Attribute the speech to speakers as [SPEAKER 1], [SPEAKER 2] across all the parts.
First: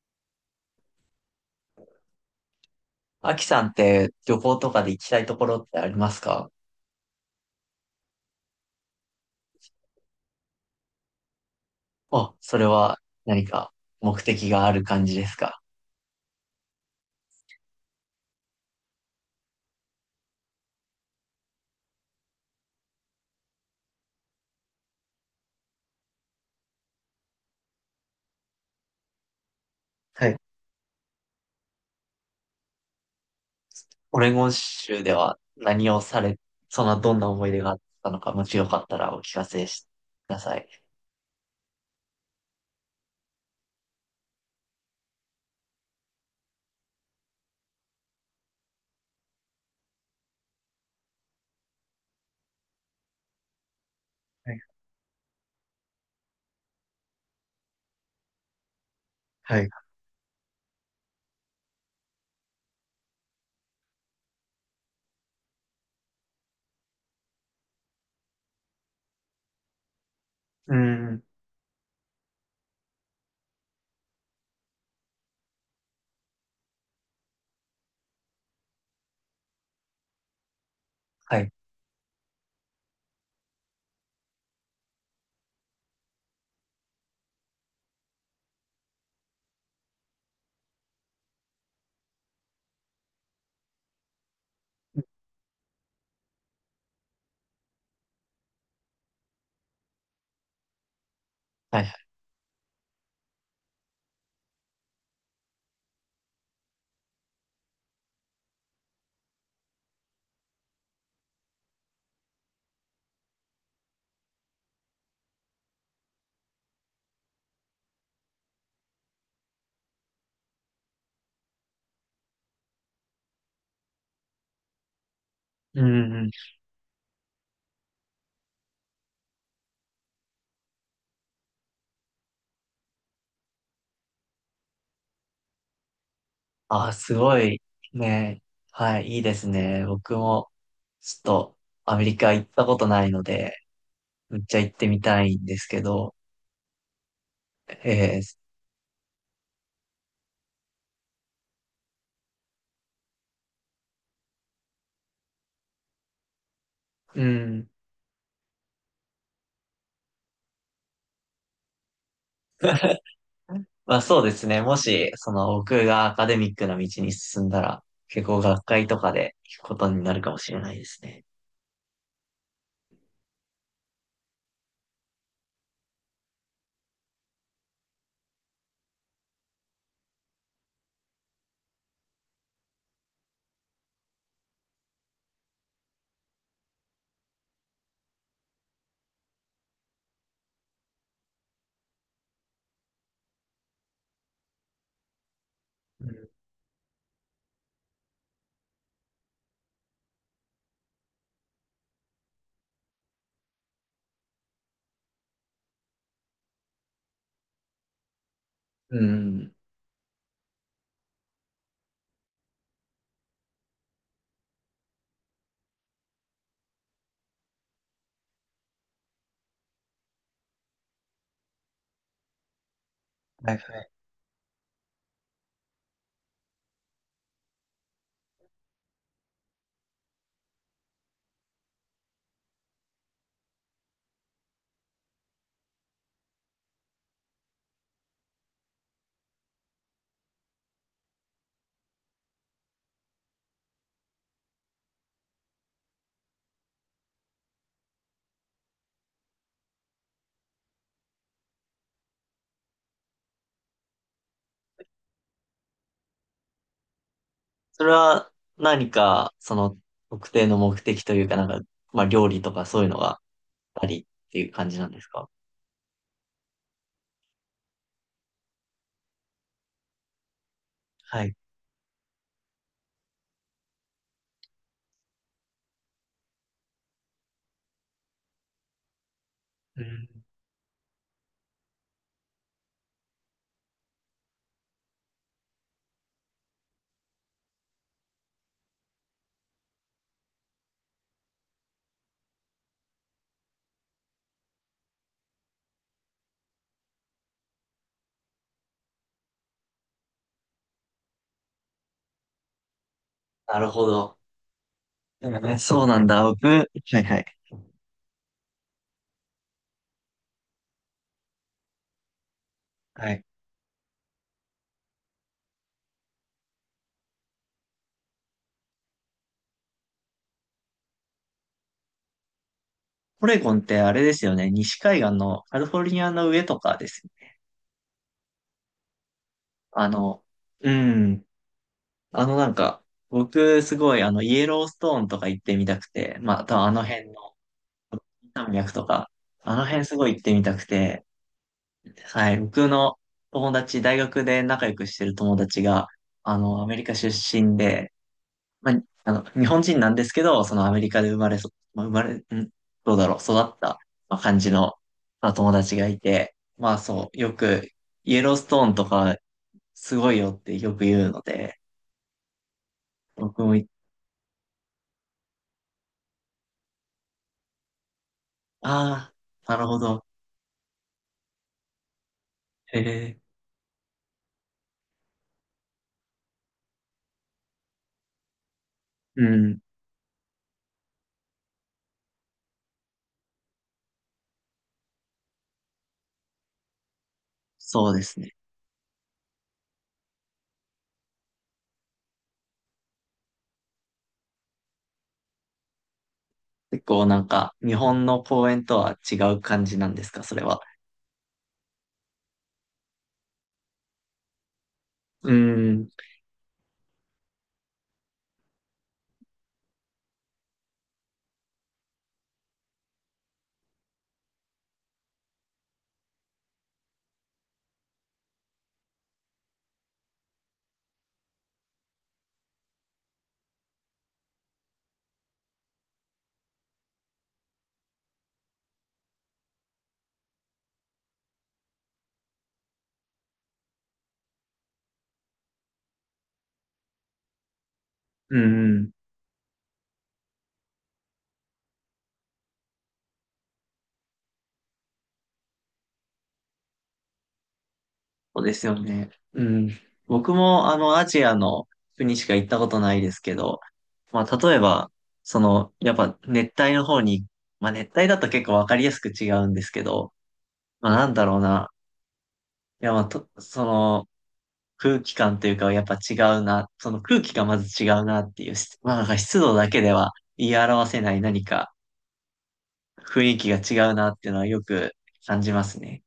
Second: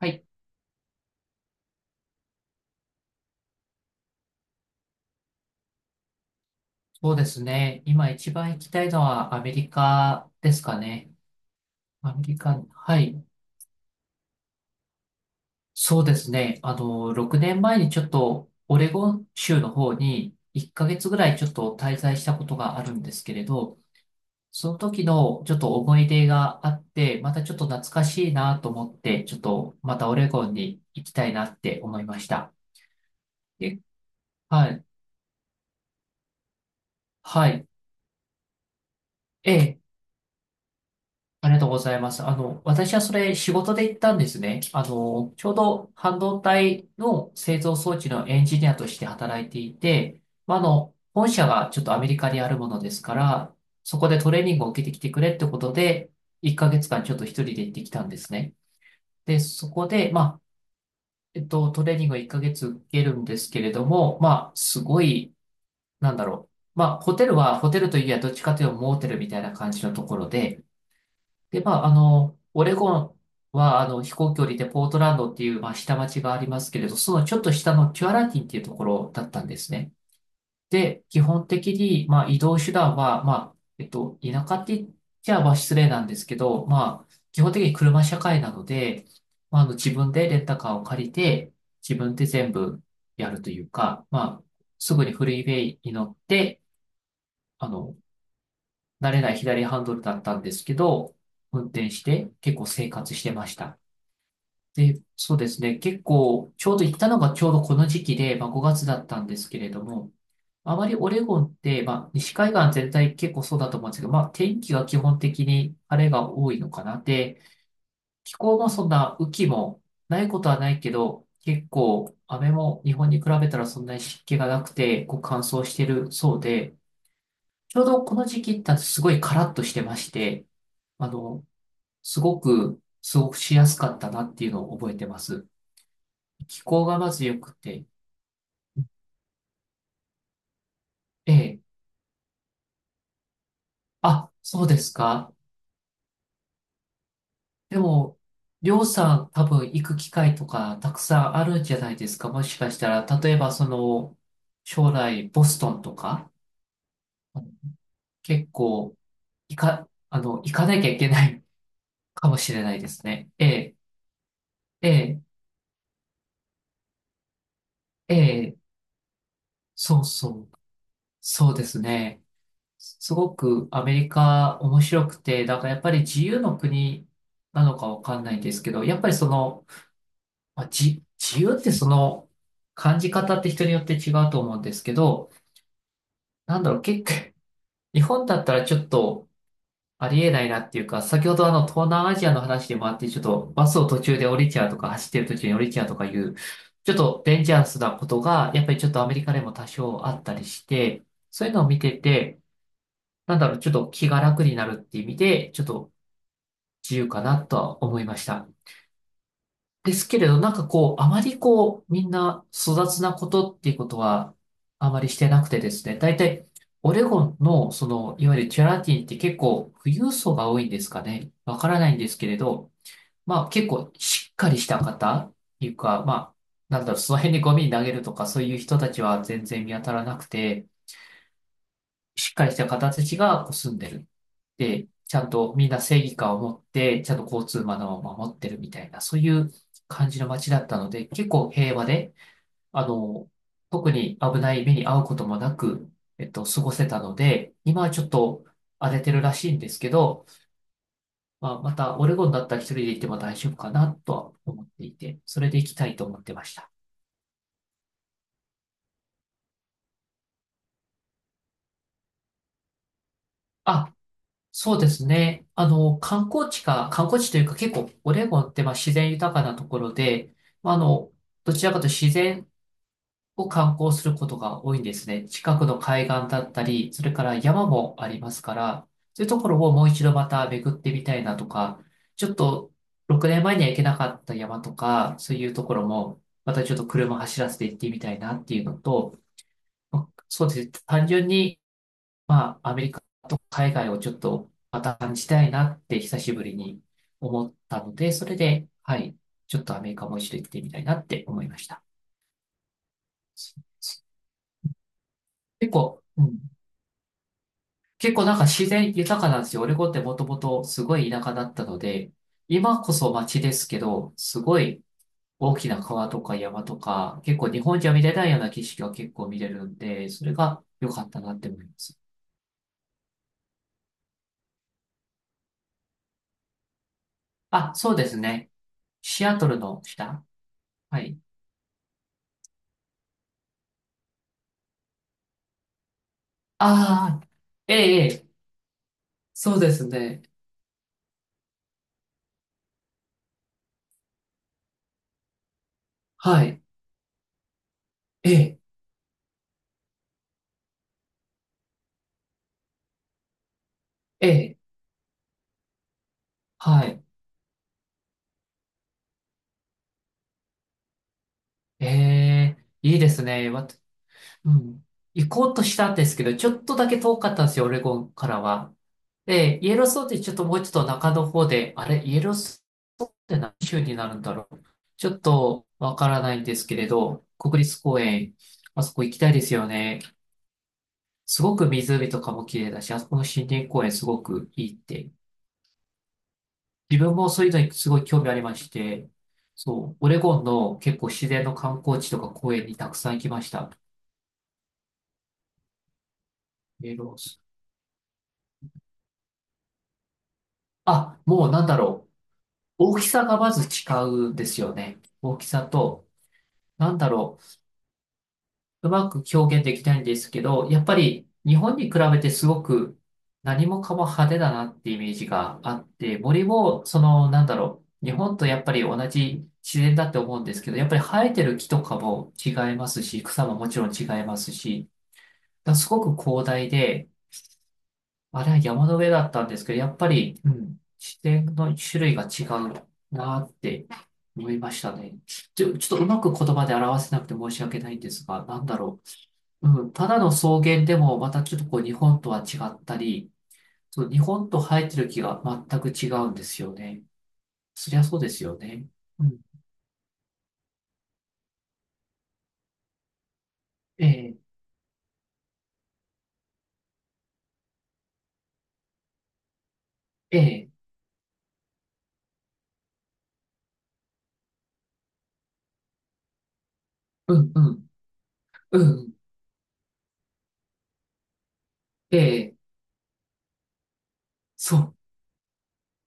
[SPEAKER 1] はい、
[SPEAKER 2] アキさんって旅行とかで行きたいところってありますか？
[SPEAKER 1] そうですね。今一番行きたいのはアメリカですかね。アメ
[SPEAKER 2] あ、
[SPEAKER 1] リ
[SPEAKER 2] そ
[SPEAKER 1] カ、
[SPEAKER 2] れは
[SPEAKER 1] はい、
[SPEAKER 2] 何か目的がある感じですか？
[SPEAKER 1] そうですね。6年前にちょっとオレゴン州の方に1ヶ月ぐらいちょっと滞在したことがあるんですけれど、その時のちょっと思い出があって、またちょっと懐かしいなと思って、ちょっとまたオ
[SPEAKER 2] は
[SPEAKER 1] レ
[SPEAKER 2] い。
[SPEAKER 1] ゴンに行きたいなって思いました。え、
[SPEAKER 2] オレゴン
[SPEAKER 1] はい、
[SPEAKER 2] 州では何をされ、そんなどんな思
[SPEAKER 1] は
[SPEAKER 2] い出
[SPEAKER 1] い。
[SPEAKER 2] があったのか、もしよかったらお聞かせ
[SPEAKER 1] え
[SPEAKER 2] し
[SPEAKER 1] え、
[SPEAKER 2] ください。
[SPEAKER 1] ありがとうございます。私はそれ仕事で行ったんですね。ちょうど半導体の製造装置のエンジニアとして働いていて、まあ、本社がちょっとアメリカにあるものですから、そこでトレー
[SPEAKER 2] は
[SPEAKER 1] ニン
[SPEAKER 2] い。
[SPEAKER 1] グを受けてきてくれってことで、1ヶ月間ちょっと一人で行ってきたんですね。で、
[SPEAKER 2] はい。
[SPEAKER 1] そこで、まあ、トレーニングを1ヶ月受けるんですけれども、まあ、すごい、なんだろう。まあ、ホテルは、ホテルといえばどっちかというとモーテルみたいな感じのところで、
[SPEAKER 2] うん。
[SPEAKER 1] で、まあ、オレゴンは、飛行距離でポートランドっていう、まあ、下町がありますけれど、そのちょっと下のキュアラティンっていうところだったんですね。で、基
[SPEAKER 2] は
[SPEAKER 1] 本
[SPEAKER 2] い。
[SPEAKER 1] 的に、まあ、移動手段は、まあ、田舎って言っちゃ、まあ、失礼なんですけど、まあ、基本的に車社会なので、まあ、自分でレンタカーを借りて、自分で全部やるというか、まあ、すぐにフリーウェイに乗って、あの、慣れない左ハンドルだったんですけど、運
[SPEAKER 2] は
[SPEAKER 1] 転
[SPEAKER 2] い。
[SPEAKER 1] して結構生活してました。で、そうですね。結構、ちょうど行ったのがちょうどこの時期で、まあ、5月だったんですけれども、あまりオレゴンって、まあ、西海岸全体結構そうだと思うんですけど、まあ、天気が基本的に晴れが多いのかな。で、気候もそんな雨季もないことはないけど、結構雨も日本に比べたらそんなに湿気がなくて、こう乾燥し
[SPEAKER 2] う
[SPEAKER 1] てる
[SPEAKER 2] ん。うん。
[SPEAKER 1] そうで、ちょうどこの時期ってすごいカラッとしてまして、あの、すごく過ごしやすかったなっていうのを覚えてます。気候
[SPEAKER 2] あ、
[SPEAKER 1] がま
[SPEAKER 2] す
[SPEAKER 1] ず
[SPEAKER 2] ご
[SPEAKER 1] 良く
[SPEAKER 2] い。
[SPEAKER 1] て、
[SPEAKER 2] ね。はい。いいですね。僕もちょっ
[SPEAKER 1] え
[SPEAKER 2] と
[SPEAKER 1] え、
[SPEAKER 2] アメリカ行ったことないので、
[SPEAKER 1] あ、
[SPEAKER 2] めっちゃ
[SPEAKER 1] そう
[SPEAKER 2] 行っ
[SPEAKER 1] で
[SPEAKER 2] て
[SPEAKER 1] す
[SPEAKER 2] みた
[SPEAKER 1] か。
[SPEAKER 2] いんですけど、
[SPEAKER 1] でも、
[SPEAKER 2] えー、
[SPEAKER 1] りょうさん多分行く機会とかたくさんあるんじゃないですか。もしかしたら、例えばその、将来ボストンとか、
[SPEAKER 2] う
[SPEAKER 1] あの
[SPEAKER 2] ん。
[SPEAKER 1] 結構、行かなきゃいけない かもしれないですね。ええ、
[SPEAKER 2] まあそうですね。も
[SPEAKER 1] え
[SPEAKER 2] し、
[SPEAKER 1] え、
[SPEAKER 2] その僕がアカデミックな道に進んだら、
[SPEAKER 1] え
[SPEAKER 2] 結構
[SPEAKER 1] え、
[SPEAKER 2] 学会とかで聞くこと
[SPEAKER 1] そ
[SPEAKER 2] に
[SPEAKER 1] う
[SPEAKER 2] なるか
[SPEAKER 1] そ
[SPEAKER 2] もし
[SPEAKER 1] う、
[SPEAKER 2] れないですね。
[SPEAKER 1] そうですね。すごくアメリカ面白くて、だからやっぱり自由の国なのかわかんないんですけど、やっぱりその、まあ、自由ってその感じ方って人によって違うと思うんですけど、なんだろう、結構、日本だったらちょっとありえないなっていうか、先ほどあの東南アジアの話でもあって、ちょっとバスを途中で降りちゃうとか、走ってる途中に降りちゃうと
[SPEAKER 2] う
[SPEAKER 1] かい
[SPEAKER 2] ん。
[SPEAKER 1] う、ちょっとデンジャラスなことが、やっぱりちょっとアメリカでも多少あったりして、そういうのを見てて、なんだろう、ちょっと気が楽になるって意味で、ちょっと自由かなとは思いました。
[SPEAKER 2] うん。
[SPEAKER 1] ですけれど、なんかこう、あまりこう、みんな粗雑なことっていうことは、あまりしてなくてですね、大体、オレゴンの、その、いわゆるチャラティって結構、富裕層が多いんですかね。わからないんですけれど、まあ
[SPEAKER 2] はい
[SPEAKER 1] 結
[SPEAKER 2] はい。
[SPEAKER 1] 構しっかりした方っていうか、まあ、なんだろう、その辺にゴミ投げるとか、そういう人たちは全然見当たらなくて、しっかりした方たちがこう住んでる。で、ちゃんとみんな正義感を持って、ちゃんと交通マナーを守ってるみたいな、そういう感じの街だったので、結構平和で、あの、特に危ない目に遭うこともなく、過ごせたので、今はちょっと荒れてるらしいんですけど、まあ、またオレゴンだったら一人で行っても大丈夫かなとは思っていて、それで行きたいと思ってました。
[SPEAKER 2] それは何か、その特定の目的というか、なんか、まあ料理とかそういうのがあった
[SPEAKER 1] あ、
[SPEAKER 2] りっていう感
[SPEAKER 1] そ
[SPEAKER 2] じ
[SPEAKER 1] う
[SPEAKER 2] な
[SPEAKER 1] で
[SPEAKER 2] んで
[SPEAKER 1] す
[SPEAKER 2] すか？
[SPEAKER 1] ね。観光地というか結構オレゴンってまあ自然豊かなところで、まあ、
[SPEAKER 2] はい。
[SPEAKER 1] どちらかというと自然を観光することが多いんですね。近くの海岸だったり、それから山もありますから、そういうところを
[SPEAKER 2] う
[SPEAKER 1] もう一
[SPEAKER 2] ん。
[SPEAKER 1] 度また巡ってみたいなとか、ちょっと6年前には行けなかった山とか、そういうところもまたちょっと車走らせて行ってみたいなっていうのと、まあそうですね。単純にまあ、アメリカと海外をちょっとまた感じたいなって久しぶりに思ったので、それで、はい、ちょっとアメリカも一緒に行ってみたいなって思いました。
[SPEAKER 2] なるほど。うん、
[SPEAKER 1] 結
[SPEAKER 2] そうな
[SPEAKER 1] 構、
[SPEAKER 2] んだ。
[SPEAKER 1] うん、
[SPEAKER 2] 僕、はいはい。
[SPEAKER 1] 結構なんか自然豊かなんですよ。オレゴンってもともとすごい田舎だったので、今こ
[SPEAKER 2] は
[SPEAKER 1] そ
[SPEAKER 2] い。
[SPEAKER 1] 街ですけど、すごい大きな川とか山とか、結構日本じゃ見れないような景色が結構見れるんで、それが良かったなって思います。
[SPEAKER 2] オレゴンってあれですよね。西海岸のカリフォルニアの上とかですよね。
[SPEAKER 1] あ、そうですね。シアトルの
[SPEAKER 2] あの、
[SPEAKER 1] 下。
[SPEAKER 2] う
[SPEAKER 1] はい。
[SPEAKER 2] ん。あのなんか、僕すごいイエローストーンとか行ってみたくて、まあ多分あの辺
[SPEAKER 1] ああ、
[SPEAKER 2] の
[SPEAKER 1] ええ、ええ、
[SPEAKER 2] 山脈とか、あ
[SPEAKER 1] そう
[SPEAKER 2] の
[SPEAKER 1] で
[SPEAKER 2] 辺
[SPEAKER 1] す
[SPEAKER 2] すごい行っ
[SPEAKER 1] ね。
[SPEAKER 2] てみたくて、はい、僕の友達、大学で仲良くしてる友達が、
[SPEAKER 1] はい。
[SPEAKER 2] アメリカ出身で、
[SPEAKER 1] ええ、
[SPEAKER 2] まあ、日本人なんですけど、そのアメリカで生まれそ、まあ、生まれ、ん、どうだろう、育った、まあ、
[SPEAKER 1] え
[SPEAKER 2] 感じ
[SPEAKER 1] え、
[SPEAKER 2] の、まあ、友達がいて、まあ
[SPEAKER 1] はい。
[SPEAKER 2] そう、よくイエローストーンとかすごいよってよく言うので、
[SPEAKER 1] ええ、いいです
[SPEAKER 2] 僕
[SPEAKER 1] ね。
[SPEAKER 2] もい、
[SPEAKER 1] うん。行こうとしたんですけど、ちょっとだけ遠かったんですよ、オレゴンからは。
[SPEAKER 2] ああな
[SPEAKER 1] で、
[SPEAKER 2] る
[SPEAKER 1] イエ
[SPEAKER 2] ほ
[SPEAKER 1] ローストー
[SPEAKER 2] ど。
[SPEAKER 1] ンってちょっともうちょっと中の方で、あれ、イエロース
[SPEAKER 2] ええ、
[SPEAKER 1] トーンって何州になるんだろう。ちょっとわからないんですけれど、国立公園、あそこ行き
[SPEAKER 2] う
[SPEAKER 1] たいです
[SPEAKER 2] ん、
[SPEAKER 1] よね。すごく湖とかも綺麗だし、あそこの森林公園すごくいいって自分もそういうのにす
[SPEAKER 2] そう
[SPEAKER 1] ご
[SPEAKER 2] で
[SPEAKER 1] い
[SPEAKER 2] す
[SPEAKER 1] 興味
[SPEAKER 2] ね。
[SPEAKER 1] ありまして、そう、オレゴンの結構自然の観光地とか公園にたくさん行きました。
[SPEAKER 2] 結
[SPEAKER 1] メール
[SPEAKER 2] 構なんか、日本の公園とは違う感じなんですか、それは。
[SPEAKER 1] あ、もうなんだろう。大きさがまず違うんですよね。
[SPEAKER 2] う
[SPEAKER 1] 大きさ
[SPEAKER 2] ん、
[SPEAKER 1] と、なんだろう。うまく表現できないんですけど、やっぱり日本に比べてすごく何もかも派手だなってイメージがあって、森も、その、なんだろう。日本とやっぱり同じ自然だって思うんですけど、やっぱり生えてる木とかも違いますし、草ももちろん違いますし、だすごく広大で、あれは山の上だったんですけど、やっぱり、うん、自然の種類が違うなって思いましたね。ちょっとうまく言葉で表せなくて申し訳ないんです
[SPEAKER 2] う
[SPEAKER 1] が、なんだ
[SPEAKER 2] ん、
[SPEAKER 1] ろう。うん、ただの草原でもまたちょっとこう日本とは違ったり、そう、日本と生えてる木が全く違うんですよね。そりゃそうで
[SPEAKER 2] そ
[SPEAKER 1] す
[SPEAKER 2] うで
[SPEAKER 1] よ
[SPEAKER 2] すよ
[SPEAKER 1] ね。
[SPEAKER 2] ね。
[SPEAKER 1] うん、
[SPEAKER 2] うん。僕もアジアの国しか行ったことないですけど、
[SPEAKER 1] え
[SPEAKER 2] まあ、
[SPEAKER 1] え、
[SPEAKER 2] 例えば、その、やっぱ熱帯の方に、まあ、熱帯だと結構わかりやすく違うんですけど、
[SPEAKER 1] ええ、
[SPEAKER 2] まあ、なんだろうな。いや、まあ、と、その、空気感というか、やっぱ違うな。その空気
[SPEAKER 1] う
[SPEAKER 2] が
[SPEAKER 1] ん、
[SPEAKER 2] ま
[SPEAKER 1] う
[SPEAKER 2] ず違
[SPEAKER 1] ん、
[SPEAKER 2] うなっていう、
[SPEAKER 1] う
[SPEAKER 2] まあ、なん
[SPEAKER 1] ん、
[SPEAKER 2] か湿度だけでは言い表せない何か、
[SPEAKER 1] ええ、
[SPEAKER 2] 雰囲気が違うなっていうのはよ
[SPEAKER 1] そ
[SPEAKER 2] く
[SPEAKER 1] う。
[SPEAKER 2] 感じますね。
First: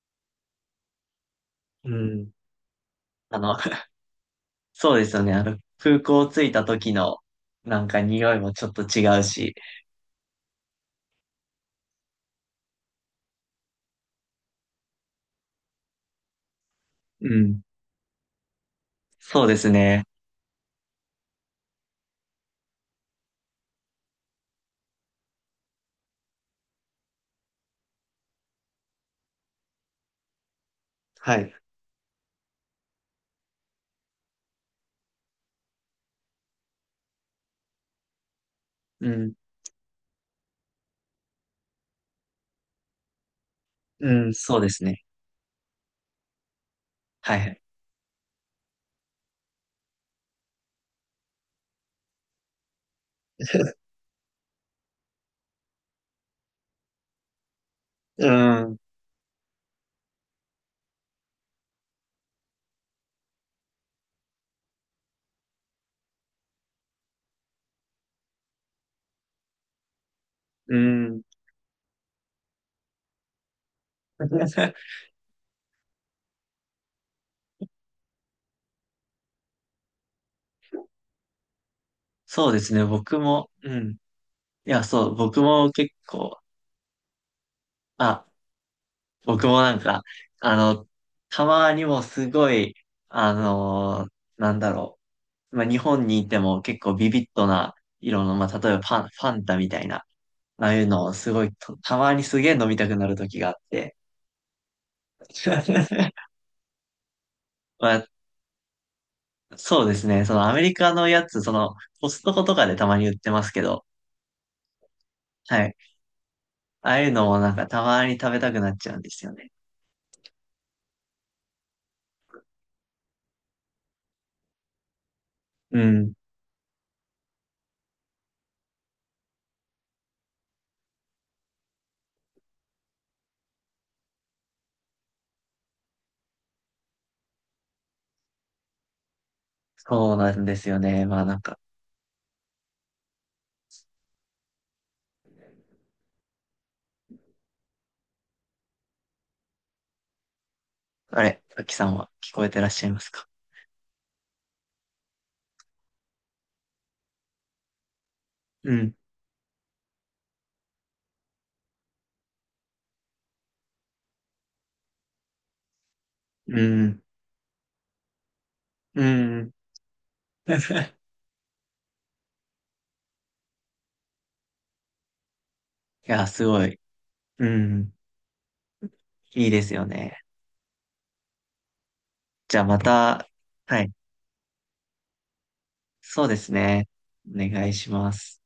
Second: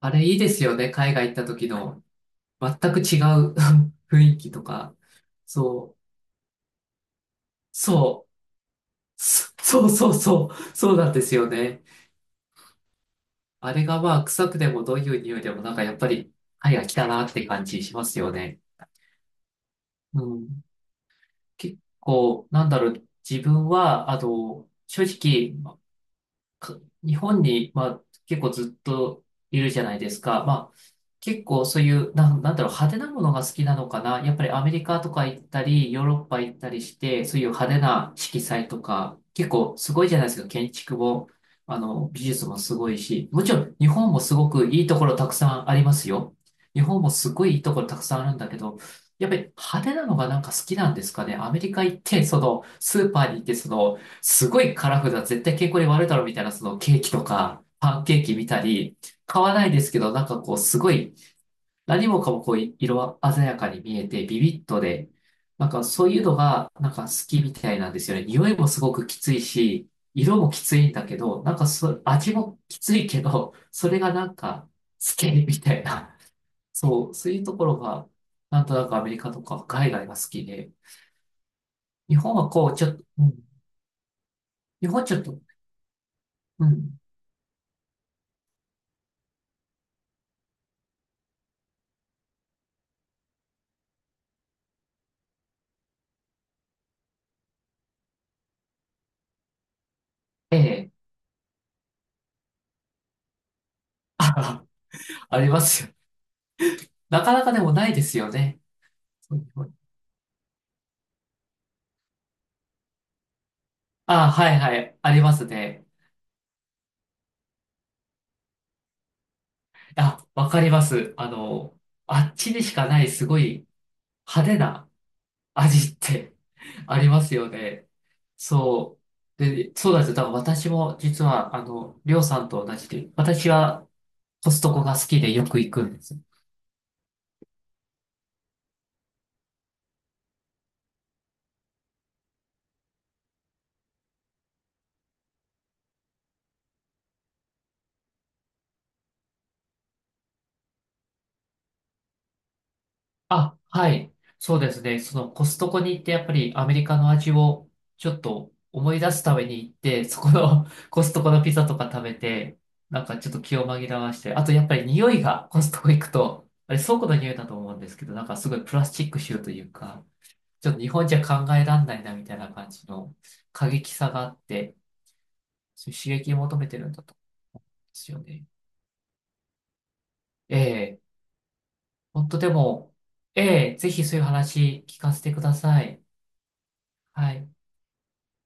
[SPEAKER 1] あれいいですよね。海外行った時
[SPEAKER 2] う
[SPEAKER 1] の。
[SPEAKER 2] ん。
[SPEAKER 1] 全く違
[SPEAKER 2] あ
[SPEAKER 1] う
[SPEAKER 2] の、
[SPEAKER 1] 雰囲気と
[SPEAKER 2] そ
[SPEAKER 1] か、
[SPEAKER 2] うですよね。
[SPEAKER 1] そう、
[SPEAKER 2] 空港着いた時のなんか
[SPEAKER 1] そう、
[SPEAKER 2] 匂いもちょっと違うし。
[SPEAKER 1] そうなんですよね。あれがまあ臭くてもどういう匂いでもなんかやっぱり肺が来たな
[SPEAKER 2] う
[SPEAKER 1] って
[SPEAKER 2] ん。
[SPEAKER 1] 感じしますよね。
[SPEAKER 2] そうですね。
[SPEAKER 1] うん。結構、なんだろう、自分は、あの、正直、か日本に、まあ、結構ずっといるじゃないですか。まあ、
[SPEAKER 2] は
[SPEAKER 1] 結
[SPEAKER 2] い。
[SPEAKER 1] 構そういう、なんだろう、派手なものが好きなのかな。やっぱりアメリカとか行ったり、ヨーロッパ行ったりして、そういう派手な色彩と
[SPEAKER 2] う
[SPEAKER 1] か、
[SPEAKER 2] ん。
[SPEAKER 1] 結構すごいじゃないですか。建築も、美術もすごいし、もちろん日本
[SPEAKER 2] う
[SPEAKER 1] も
[SPEAKER 2] ん。
[SPEAKER 1] すご
[SPEAKER 2] そう
[SPEAKER 1] く
[SPEAKER 2] で
[SPEAKER 1] い
[SPEAKER 2] す
[SPEAKER 1] いと
[SPEAKER 2] ね。
[SPEAKER 1] ころたくさんありますよ。日本もす
[SPEAKER 2] はい
[SPEAKER 1] ご
[SPEAKER 2] は
[SPEAKER 1] いい
[SPEAKER 2] い。
[SPEAKER 1] いところたくさんあるんだけど、やっぱり派手なのがなんか好きなんですかね。アメリカ行って、その、スーパーに行って、その、すごいカラフルな、絶対健康に悪いだろうみたいな、そのケーキとか、パンケー
[SPEAKER 2] う
[SPEAKER 1] キ見た
[SPEAKER 2] ん。
[SPEAKER 1] り、買わないですけど、なんかこう、すごい、何もかもこう、色鮮やかに見えて、ビビッとで、なんかそういうのが、なんか好きみたいなんですよね。匂いもすごくきついし、色もき
[SPEAKER 2] う
[SPEAKER 1] ついんだけ
[SPEAKER 2] ん。
[SPEAKER 1] ど、なんかそ、味もきついけど、それがなんか、好きみたいな。そう、そういうところが、なんとなくアメリカとか海外が好きで、日本は
[SPEAKER 2] そうで
[SPEAKER 1] こ
[SPEAKER 2] す
[SPEAKER 1] う、
[SPEAKER 2] ね。
[SPEAKER 1] ちょっと、
[SPEAKER 2] 僕
[SPEAKER 1] うん、
[SPEAKER 2] も、うん。いや、
[SPEAKER 1] 日本
[SPEAKER 2] そ
[SPEAKER 1] ち
[SPEAKER 2] う、
[SPEAKER 1] ょっと、
[SPEAKER 2] 僕も結構、
[SPEAKER 1] うん、
[SPEAKER 2] あ、僕もなんか、あの、たまにもすごい、あのーなんだろう。まあ、日本にいても結構ビビッドな色の、まあ、例えばパン、ファンタみたいな、
[SPEAKER 1] え
[SPEAKER 2] ああいう
[SPEAKER 1] え
[SPEAKER 2] のをすごいと、たまにすげえ飲みたくなる時があって。
[SPEAKER 1] あ、ありますよ。なかなかでもな
[SPEAKER 2] ま
[SPEAKER 1] いで
[SPEAKER 2] あ、
[SPEAKER 1] すよね。そうそう
[SPEAKER 2] そうですね。そのアメリカのやつ、その、コストコとかでたまに売ってますけど、
[SPEAKER 1] あ、はいはい、あります
[SPEAKER 2] はい。
[SPEAKER 1] ね。
[SPEAKER 2] ああいうのもなんかたまに食べたくなっちゃうんですよね。
[SPEAKER 1] あ、わかります。あの、あっちにしかないすごい派手な
[SPEAKER 2] う
[SPEAKER 1] 味っ
[SPEAKER 2] ん。
[SPEAKER 1] て ありますよね。そう。で、そうなんですよ。だから私も実は、あの、りょうさんと同じで、私はコストコが好きでよく行くんです。
[SPEAKER 2] そうなんですよね。まあなんか、あれ、さきさんは聞こえてらっしゃいますか？
[SPEAKER 1] あ、はい。そうですね。そのコストコに行ってやっぱりアメリカの味をちょっと
[SPEAKER 2] うん。
[SPEAKER 1] 思い出すために行って、そこの コストコのピザとか食べて、なんかちょっと気を紛らわして、あとやっぱり匂いがコストコ行くと、
[SPEAKER 2] う
[SPEAKER 1] あれ倉
[SPEAKER 2] ん。
[SPEAKER 1] 庫の匂いだと思うんですけど、なんかすごいプラス
[SPEAKER 2] う
[SPEAKER 1] チック臭と
[SPEAKER 2] ん。
[SPEAKER 1] いうか、ちょっと日
[SPEAKER 2] い
[SPEAKER 1] 本じゃ考えらんないなみたいな感じの過激さがあって、そういう刺
[SPEAKER 2] や、
[SPEAKER 1] 激を
[SPEAKER 2] す
[SPEAKER 1] 求
[SPEAKER 2] ご
[SPEAKER 1] めて
[SPEAKER 2] い。
[SPEAKER 1] るんだと思
[SPEAKER 2] う
[SPEAKER 1] うん
[SPEAKER 2] ん。
[SPEAKER 1] ですよね。
[SPEAKER 2] いいですよね。
[SPEAKER 1] ええ、本当で
[SPEAKER 2] じゃあま
[SPEAKER 1] も、
[SPEAKER 2] た、
[SPEAKER 1] ええ、
[SPEAKER 2] は
[SPEAKER 1] ぜ
[SPEAKER 2] い。
[SPEAKER 1] ひそういう話聞かせてください。
[SPEAKER 2] そうですね。お
[SPEAKER 1] はい。
[SPEAKER 2] 願いします。